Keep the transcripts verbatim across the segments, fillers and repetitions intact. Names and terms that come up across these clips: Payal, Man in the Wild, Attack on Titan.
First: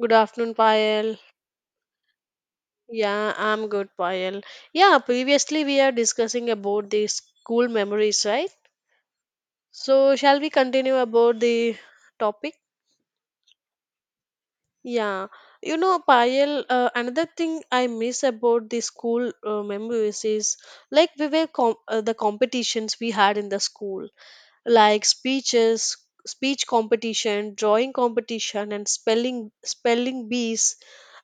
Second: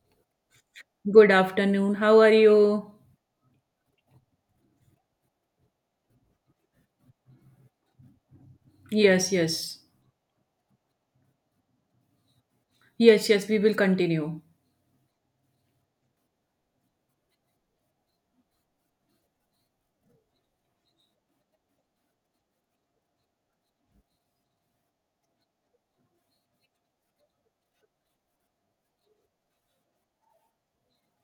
Good afternoon, Payal. Good afternoon. How are you? Yeah, I'm good, Payal. Yeah, previously we are discussing about the school memories, right? Yes, yes. So, shall we continue about the topic? Yes, yes, we will continue. Yeah, you know, Payal, uh, another thing I miss about the school uh, memories is like we were com- uh, the competitions we had in the school, like speeches, speech competition, drawing competition, and spelling spelling bees.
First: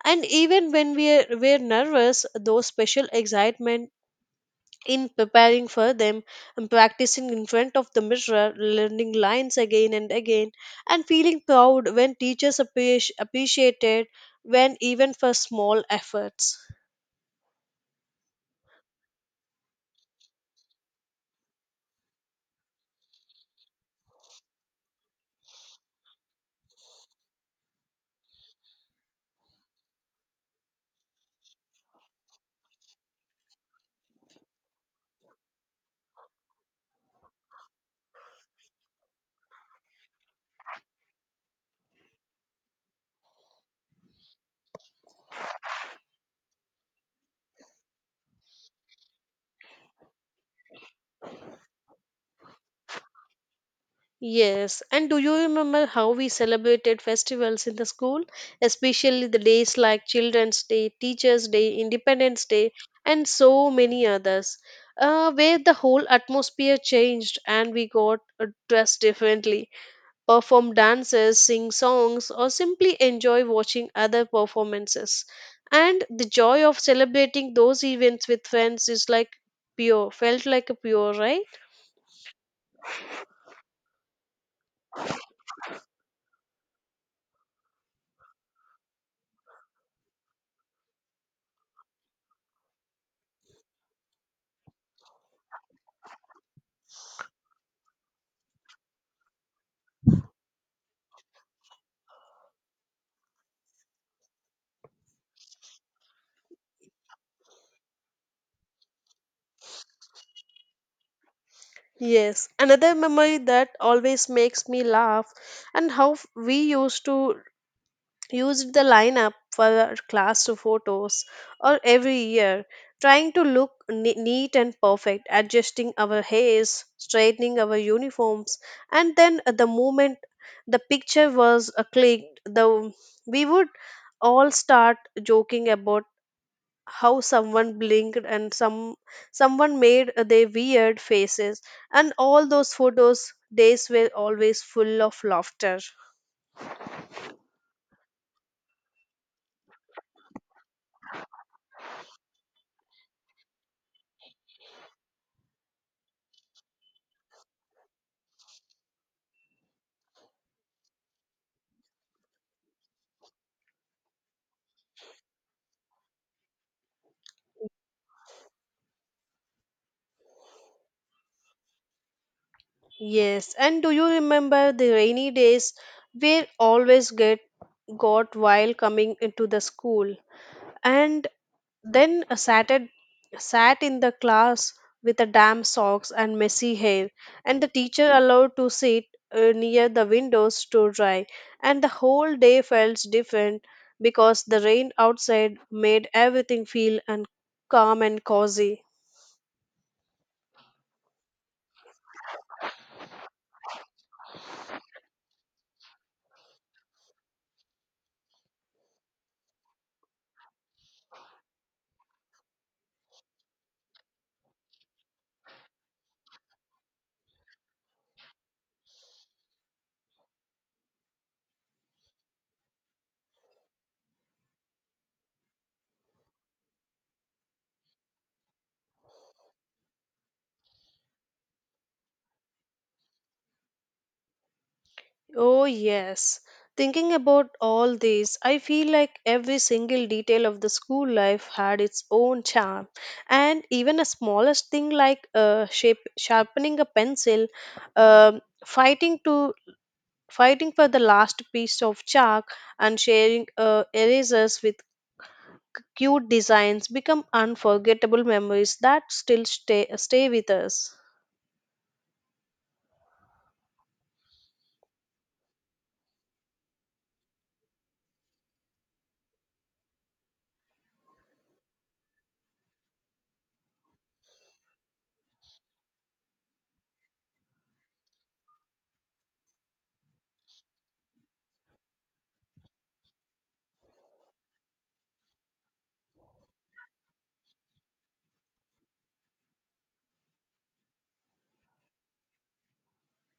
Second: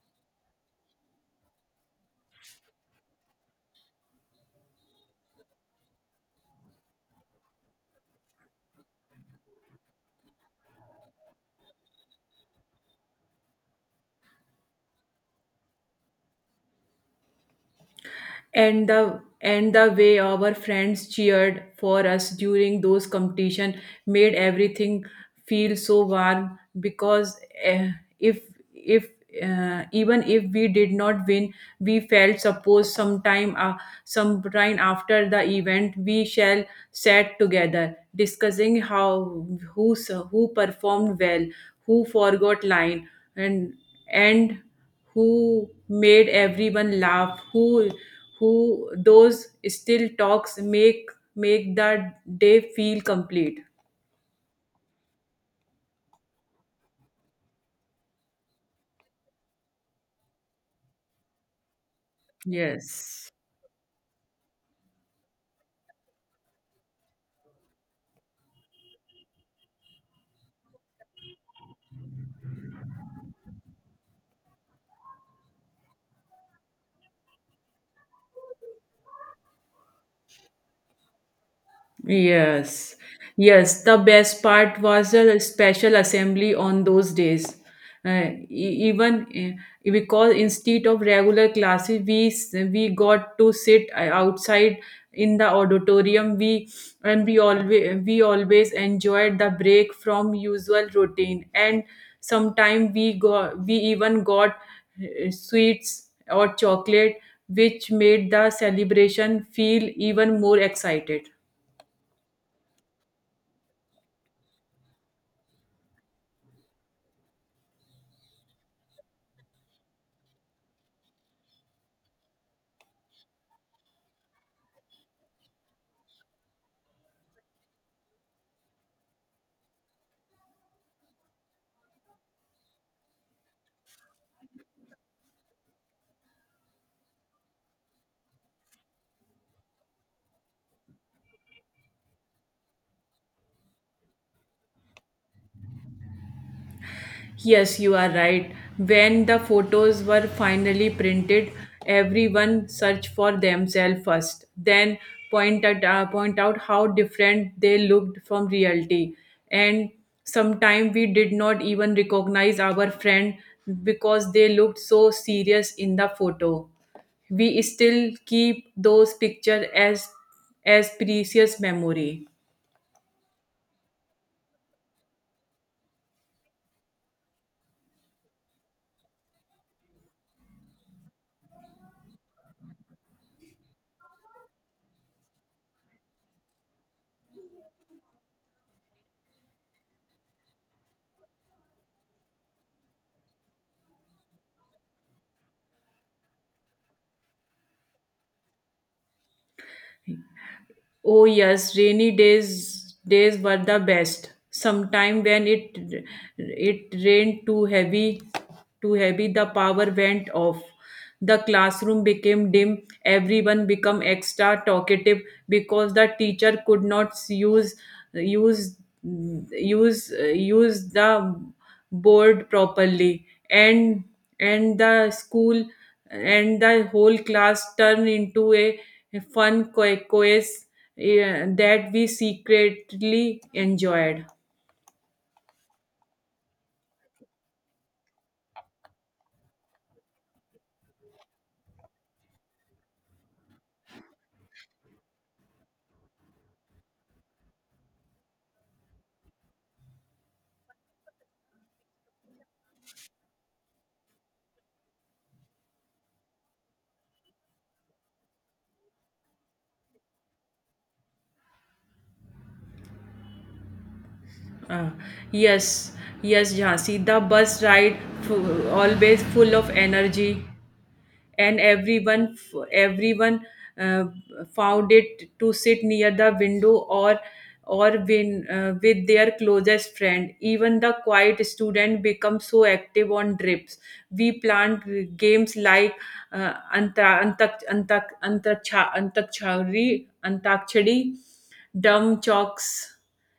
And even when we were, were nervous, those special excitement in preparing for them and practicing in front of the mirror learning lines again and again and feeling proud when teachers appreci- appreciated when even for small efforts. and the and the way our friends cheered for us during those competition made everything feel so warm because uh, if if uh, even if we did not win, we felt suppose sometime uh, sometime after the event we shall sat together discussing how, who s- who performed well, who forgot line, and and who made everyone laugh, who who those still talks make make that day feel complete. Yes, and do you remember how we celebrated festivals in the school, especially the days like children's day, teachers day, independence day, and Yes. so many others, uh, where the whole atmosphere changed and we got uh, dressed differently, perform dances, sing songs, or simply enjoy watching other performances. And the joy of celebrating those events with friends is like pure, felt like a pure, right? Yes, yes. The best part was a special assembly on those days. Uh, e- even uh, Because instead of regular classes, we s- we got to sit uh, outside in the auditorium. We and we always we always enjoyed the break from usual routine. And sometimes we got we even got uh, sweets or chocolate, which made the celebration feel even more excited. Yes, another memory that always makes me laugh and how f- we used to used the lineup for class photos or every year, trying to look ne- neat and perfect, adjusting our hairs, straightening our uniforms, and then at the moment the picture was uh, clicked, the we would all start joking about how someone blinked and some someone made uh, their weird faces, and all those photos days were always full of laughter. Yes, you are right. When the photos were finally printed, everyone searched for themselves first, then point at, uh, point out how different they looked from reality. And sometimes we did not even recognize our friend because they looked so serious in the photo. We still keep those pictures as as precious memory. Yes, and do you remember the rainy days we always get got while coming into the school and then sat at, sat in the class with a damp socks and messy hair, and the teacher allowed to sit uh, near the windows to dry, and the whole day felt different because the rain outside made everything feel and calm and cozy. Oh yes, rainy days days were the best. Sometime when it it rained too heavy, too heavy, the power went off. The classroom became dim. Everyone became extra talkative because the teacher could not use use use use the board properly, and and the school and the whole class turned into a, a fun co- quiz, eh, that we secretly enjoyed. Oh, yes. Thinking about all this, I feel like every single detail of the school life had its own charm. And even a smallest thing like uh, shape, sharpening a pencil, um fighting to fighting for the last piece of chalk, and sharing uh, erasers with cute designs become unforgettable memories that still stay, stay with us. Uh, yes, yes, Jhansi. The bus ride, fu- always full of energy. And everyone everyone uh, found it to sit near the window or or win, uh, with their closest friend. Even the quiet student becomes so active on trips. We planned games like uh, anta antak antak antak antakchari antakchari dumb chalks,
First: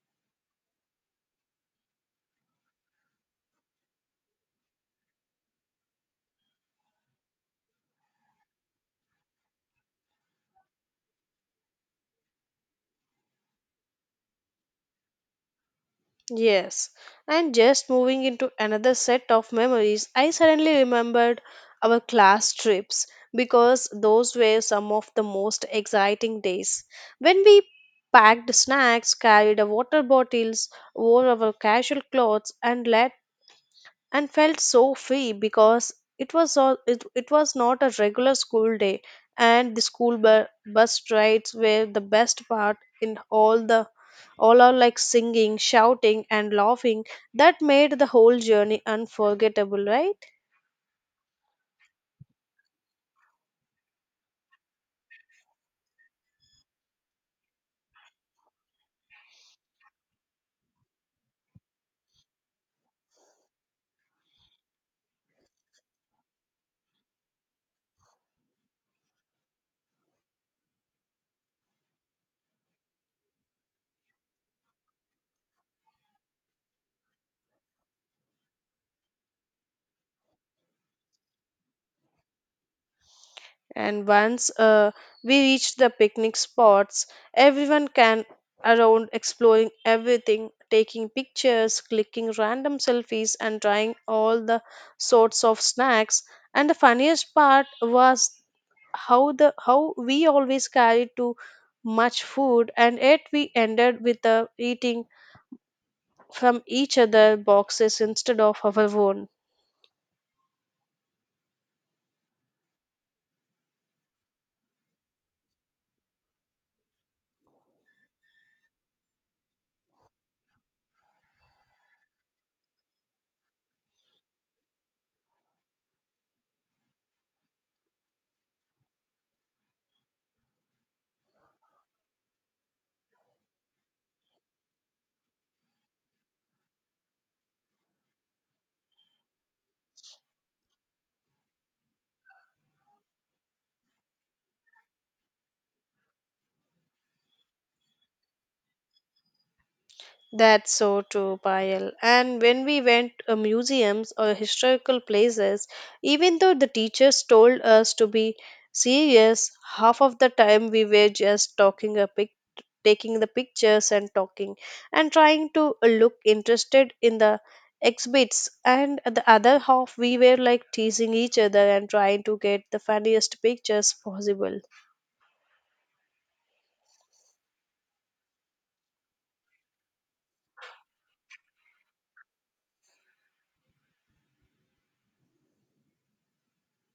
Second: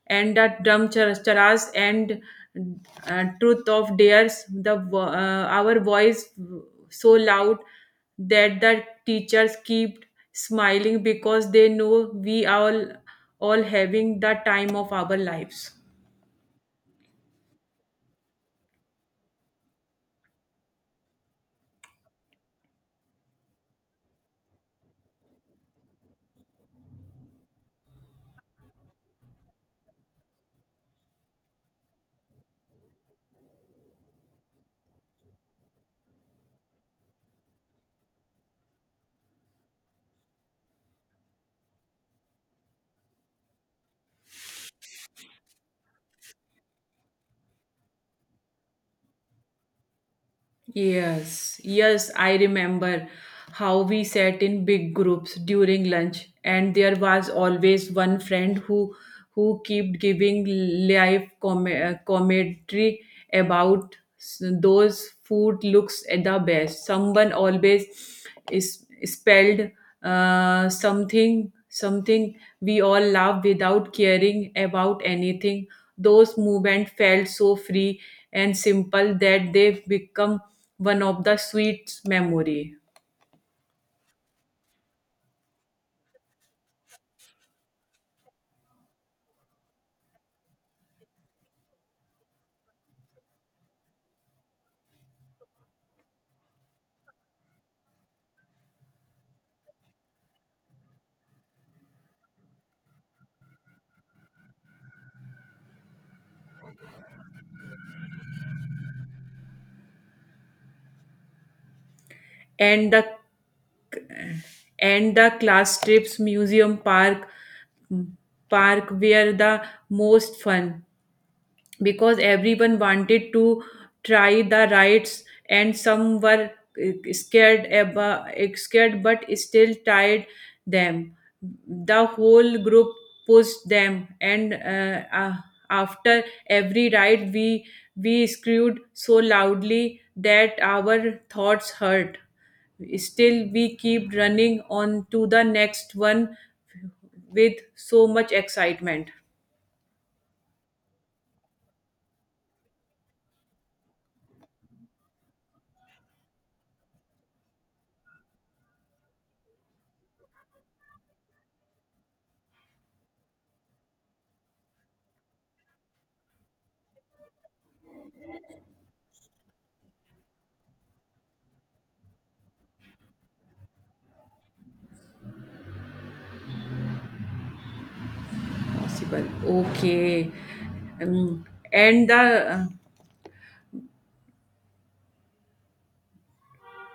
and that dumb char- charas, and uh, truth of dares. The vo- uh, our voice so loud that the teachers keep smiling because they know we all all having the time of our lives. Yes, and just moving into another set of memories, I suddenly remembered our class trips because those were some of the most exciting days. When we packed snacks, carried our water bottles, wore our casual clothes, and let and felt so free because it was all it, it was not a regular school day, and the school bu- bus rides were the best part in all the all are like singing, shouting, and laughing that made the whole journey unforgettable, right? Yes, yes, I remember how we sat in big groups during lunch, and there was always one friend who who kept giving live com- uh, commentary about s- those food looks at the best. Someone always is spelled uh, something something we all love without caring about anything. Those movements felt so free and simple that they've become one of the sweet memory. And once uh, we reached the picnic spots, everyone can around exploring everything, taking pictures, clicking random selfies, and trying all the sorts of snacks. And the funniest part was how the how we always carried too much food, and yet we ended with uh, eating from each other boxes instead of our own. And the and the class trips museum park, mm, park were the most fun because everyone wanted to try the rides, and some were uh, scared about, scared but still tried them. The whole group pushed them, and uh, uh, after every ride we we screamed so loudly that our thoughts hurt. Still we keep running on to the next one with so much excitement. That's so true, Payal. And when we went to museums or historical places, even though the teachers told us to be serious, half of the time we were just talking a pic- taking the pictures and talking and trying to look interested in the exhibits, and the other half we were like teasing each other and trying to get the funniest pictures possible. Possible. Okay. um, and the, uh,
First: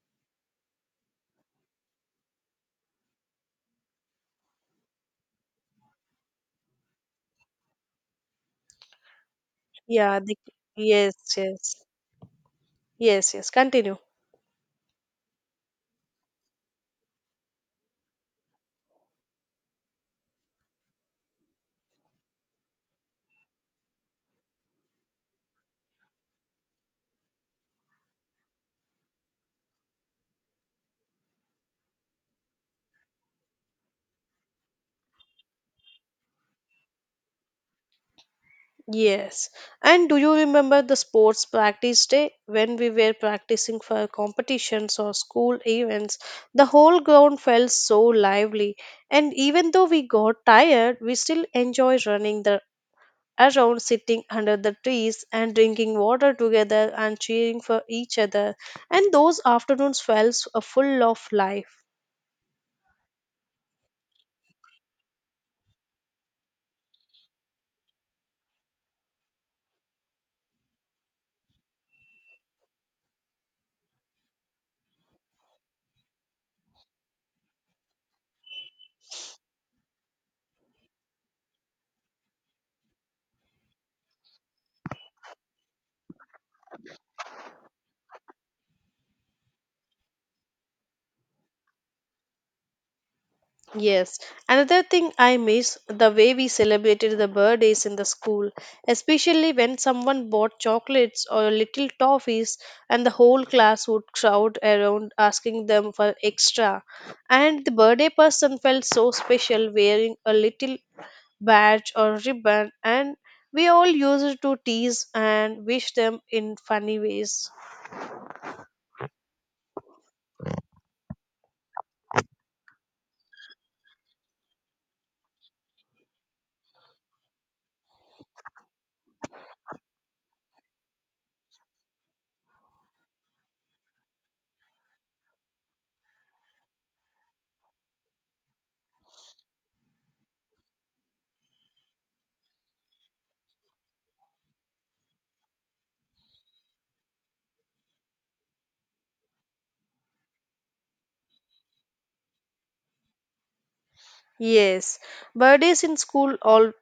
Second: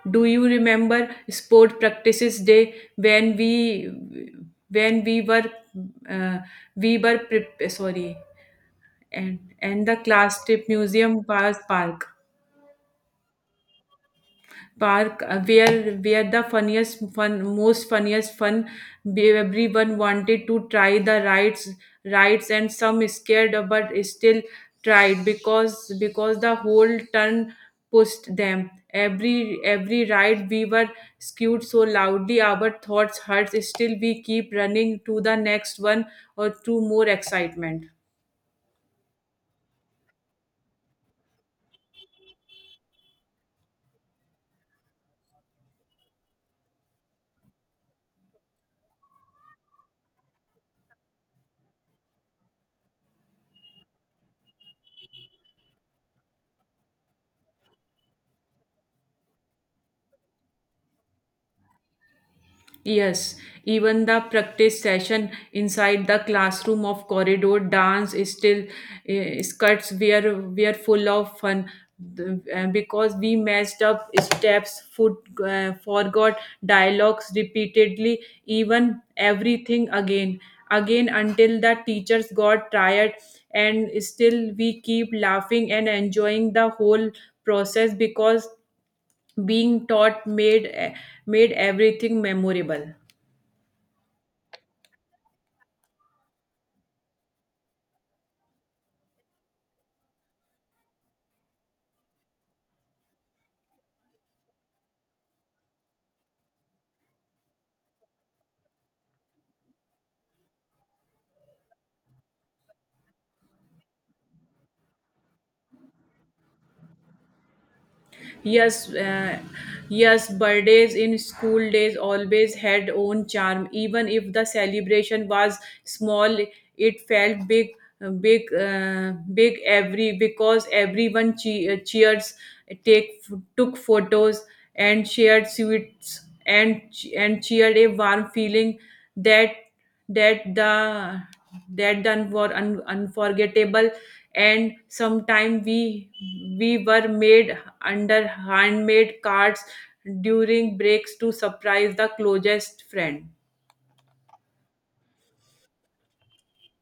do you remember sport practices day when we when we were uh, we were prep- sorry. And and the Yeah the, class trip yes, museum was yes. park Yes, yes, continue. park uh, where where the funniest fun most funniest fun be- everyone wanted to try the rides rides and some scared but still tried because because the whole turn pushed them. Every every ride we were skewed so loudly, our thoughts hurts, still we keep running to the next one or to more excitement. Yes. And do you remember the sports practice day when we were practicing for competitions or school events? The whole ground felt so lively, and even though we got tired, we still enjoyed running the around, sitting under the trees, and drinking water together, and cheering for each other, and those afternoons felt s- uh, full of life. Yes, even the practice session inside the classroom of corridor dance is still, uh, skirts were were full of fun. The- uh, because we messed up steps, foot uh, forgot dialogues repeatedly, even everything again, again until the teachers got tired, and still we keep laughing and enjoying the whole process because being taught made eh, made everything memorable. Yes, another thing I miss the way we celebrated the birthdays in the school, especially when someone bought chocolates or little toffees, and the whole class would crowd around asking them for extra. And the birthday person felt so special wearing a little badge or ribbon, and we all used to tease and wish them in funny ways. Yes, uh, yes, birthdays in school days always had own charm. Even if the celebration was small, it felt big, big, uh, big every because everyone che- uh, cheers, take took photos and shared sweets and and cheered a warm feeling that that the that done were un, unforgettable. And sometime we we were made under handmade cards during breaks to surprise the closest friend. Yes, birthdays in school all,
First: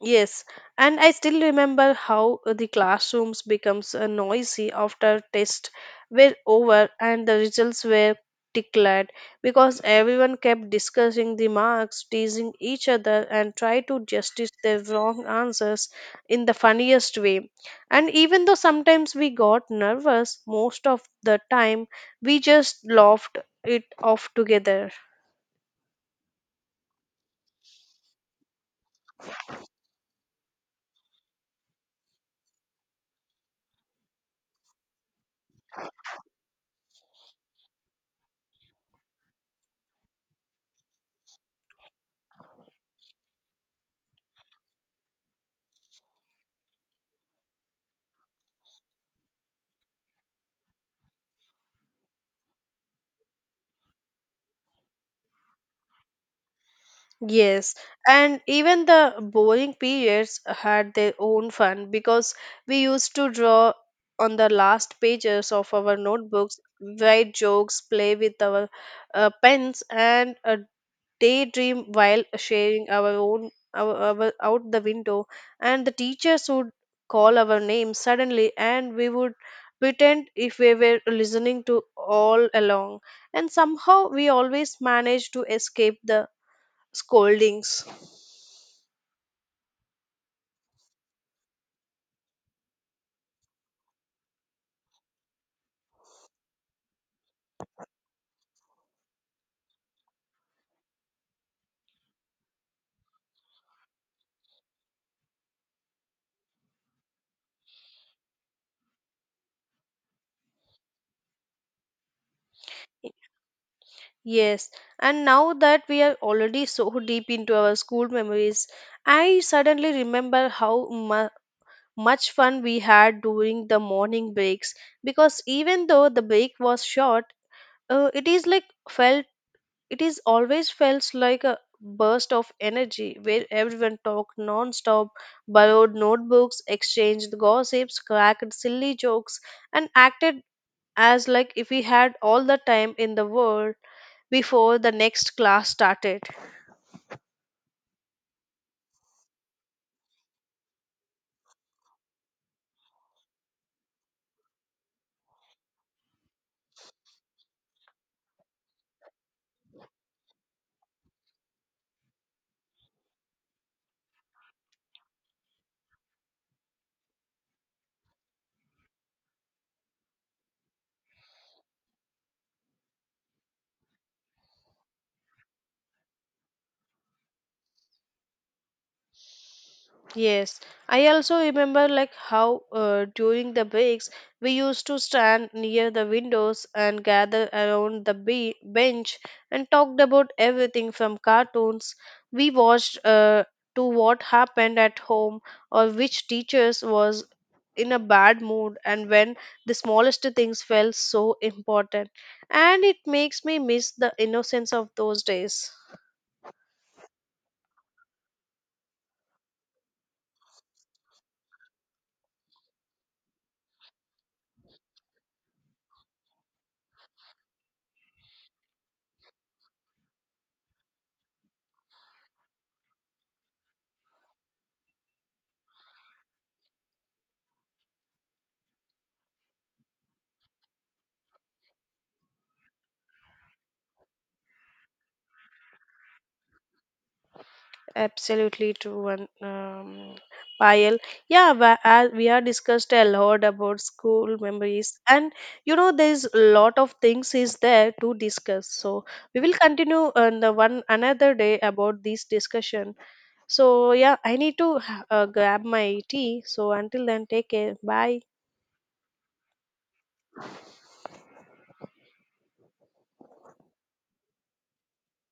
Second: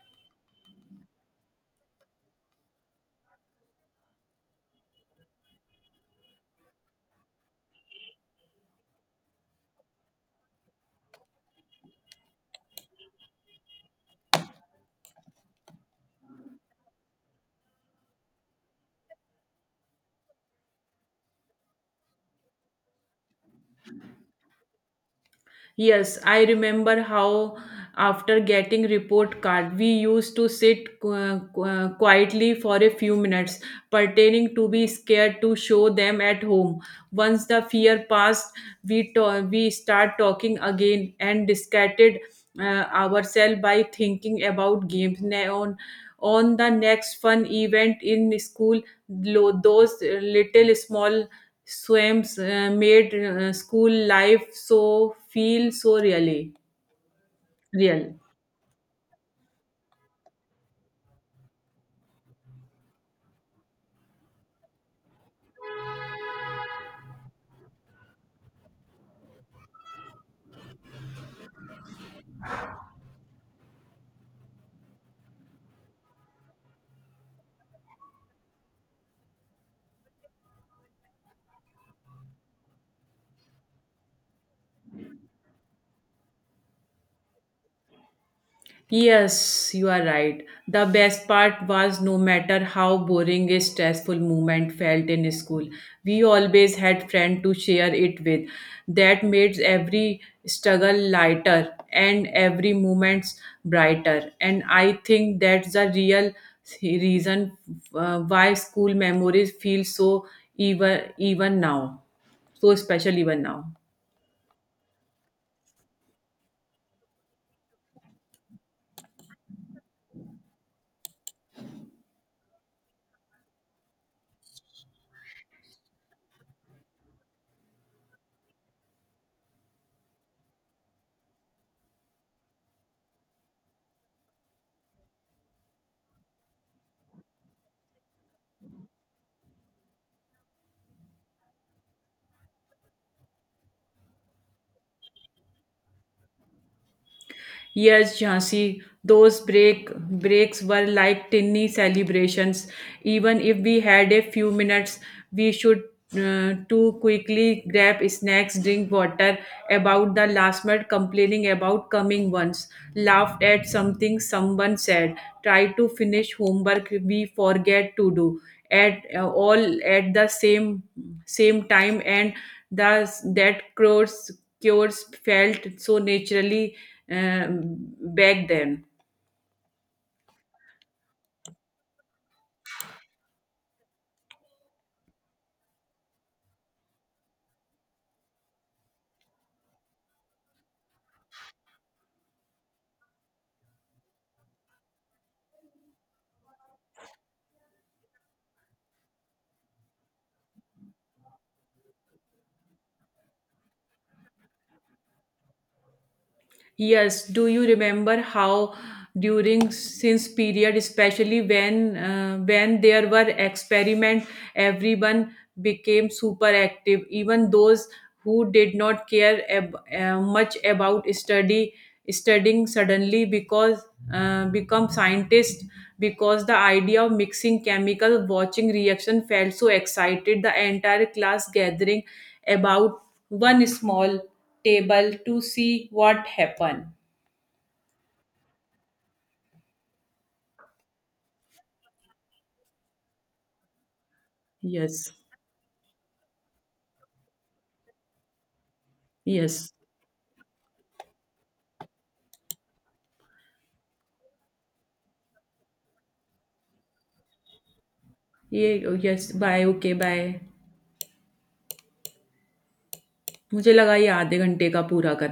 yes, and I still remember how the classrooms becomes uh, noisy after tests were over and the results were declared, because everyone kept discussing the marks, teasing each other, and try to justify their wrong answers in the funniest way. And even though sometimes we got nervous, most of the time we just laughed it off together. Yes, I remember how after getting report card, we used to sit qu- qu- uh, quietly for a few minutes, pretending to be scared to show them at home. Once the fear passed, we to- we start talking again and distracted uh, ourselves by thinking about games. Now, on the next fun event in school, lo- those little small swims uh, made uh, school life so feel so really Yes, real. and even the boring periods had their own fun because we used to draw on the last pages of our notebooks, write jokes, play with our uh, pens, and uh, daydream while sharing our own our, our out the window. And the teachers would call our names suddenly, and we would pretend if we were listening to all along. And somehow we always managed to escape the scoldings. Yes, you are right. The best part was no matter how boring a stressful moment felt in school, we always had friends to share it with. That made every struggle lighter and every moment brighter. And I think that's the real reason uh, why school memories feel so even even now, so special even now. Yes, and now that we are already so deep into our school memories, I suddenly remember how mu- much fun we had during the morning breaks because even though the break was short, uh, it is like felt it is always felt like a burst of energy where everyone talked non-stop, borrowed notebooks, exchanged gossips, cracked silly jokes, and acted as like if we had all the time in the world before the next class started. Yes, Jhansi, those break breaks were like tiny celebrations. Even if we had a few minutes, we should uh, too quickly grab snacks, drink water about the last minute, complaining about coming ones, laughed at something someone said, try to finish homework we forget to do, at uh, all at the same same time, and thus that cures cures felt so naturally, um, back then. Yes, I also remember like how uh, during the breaks we used to stand near the windows and gather around the be- bench and talked about everything from cartoons we watched uh, to what happened at home or which teachers was in a bad mood, and when the smallest things felt so important, and it makes me miss the innocence of those days. Yes, do you remember how during since period, especially when uh, when there were experiment, everyone became super active. Even those who did not care ab- uh, much about study studying suddenly because uh, become scientists, because the idea of mixing chemical watching reaction felt so excited, the entire class gathering about one small table to see what happened. Absolutely true, and um, Payal. Yeah, wa- as we are discussed a lot about school yes memories, and you know, there's a lot of things is there to discuss. So we will yes continue on the one another day about this discussion. So yeah, I need to uh, grab my tea. So until then, take care. Bye. ये yes bye okay bye मुझे लगा ये आधे घंटे का पूरा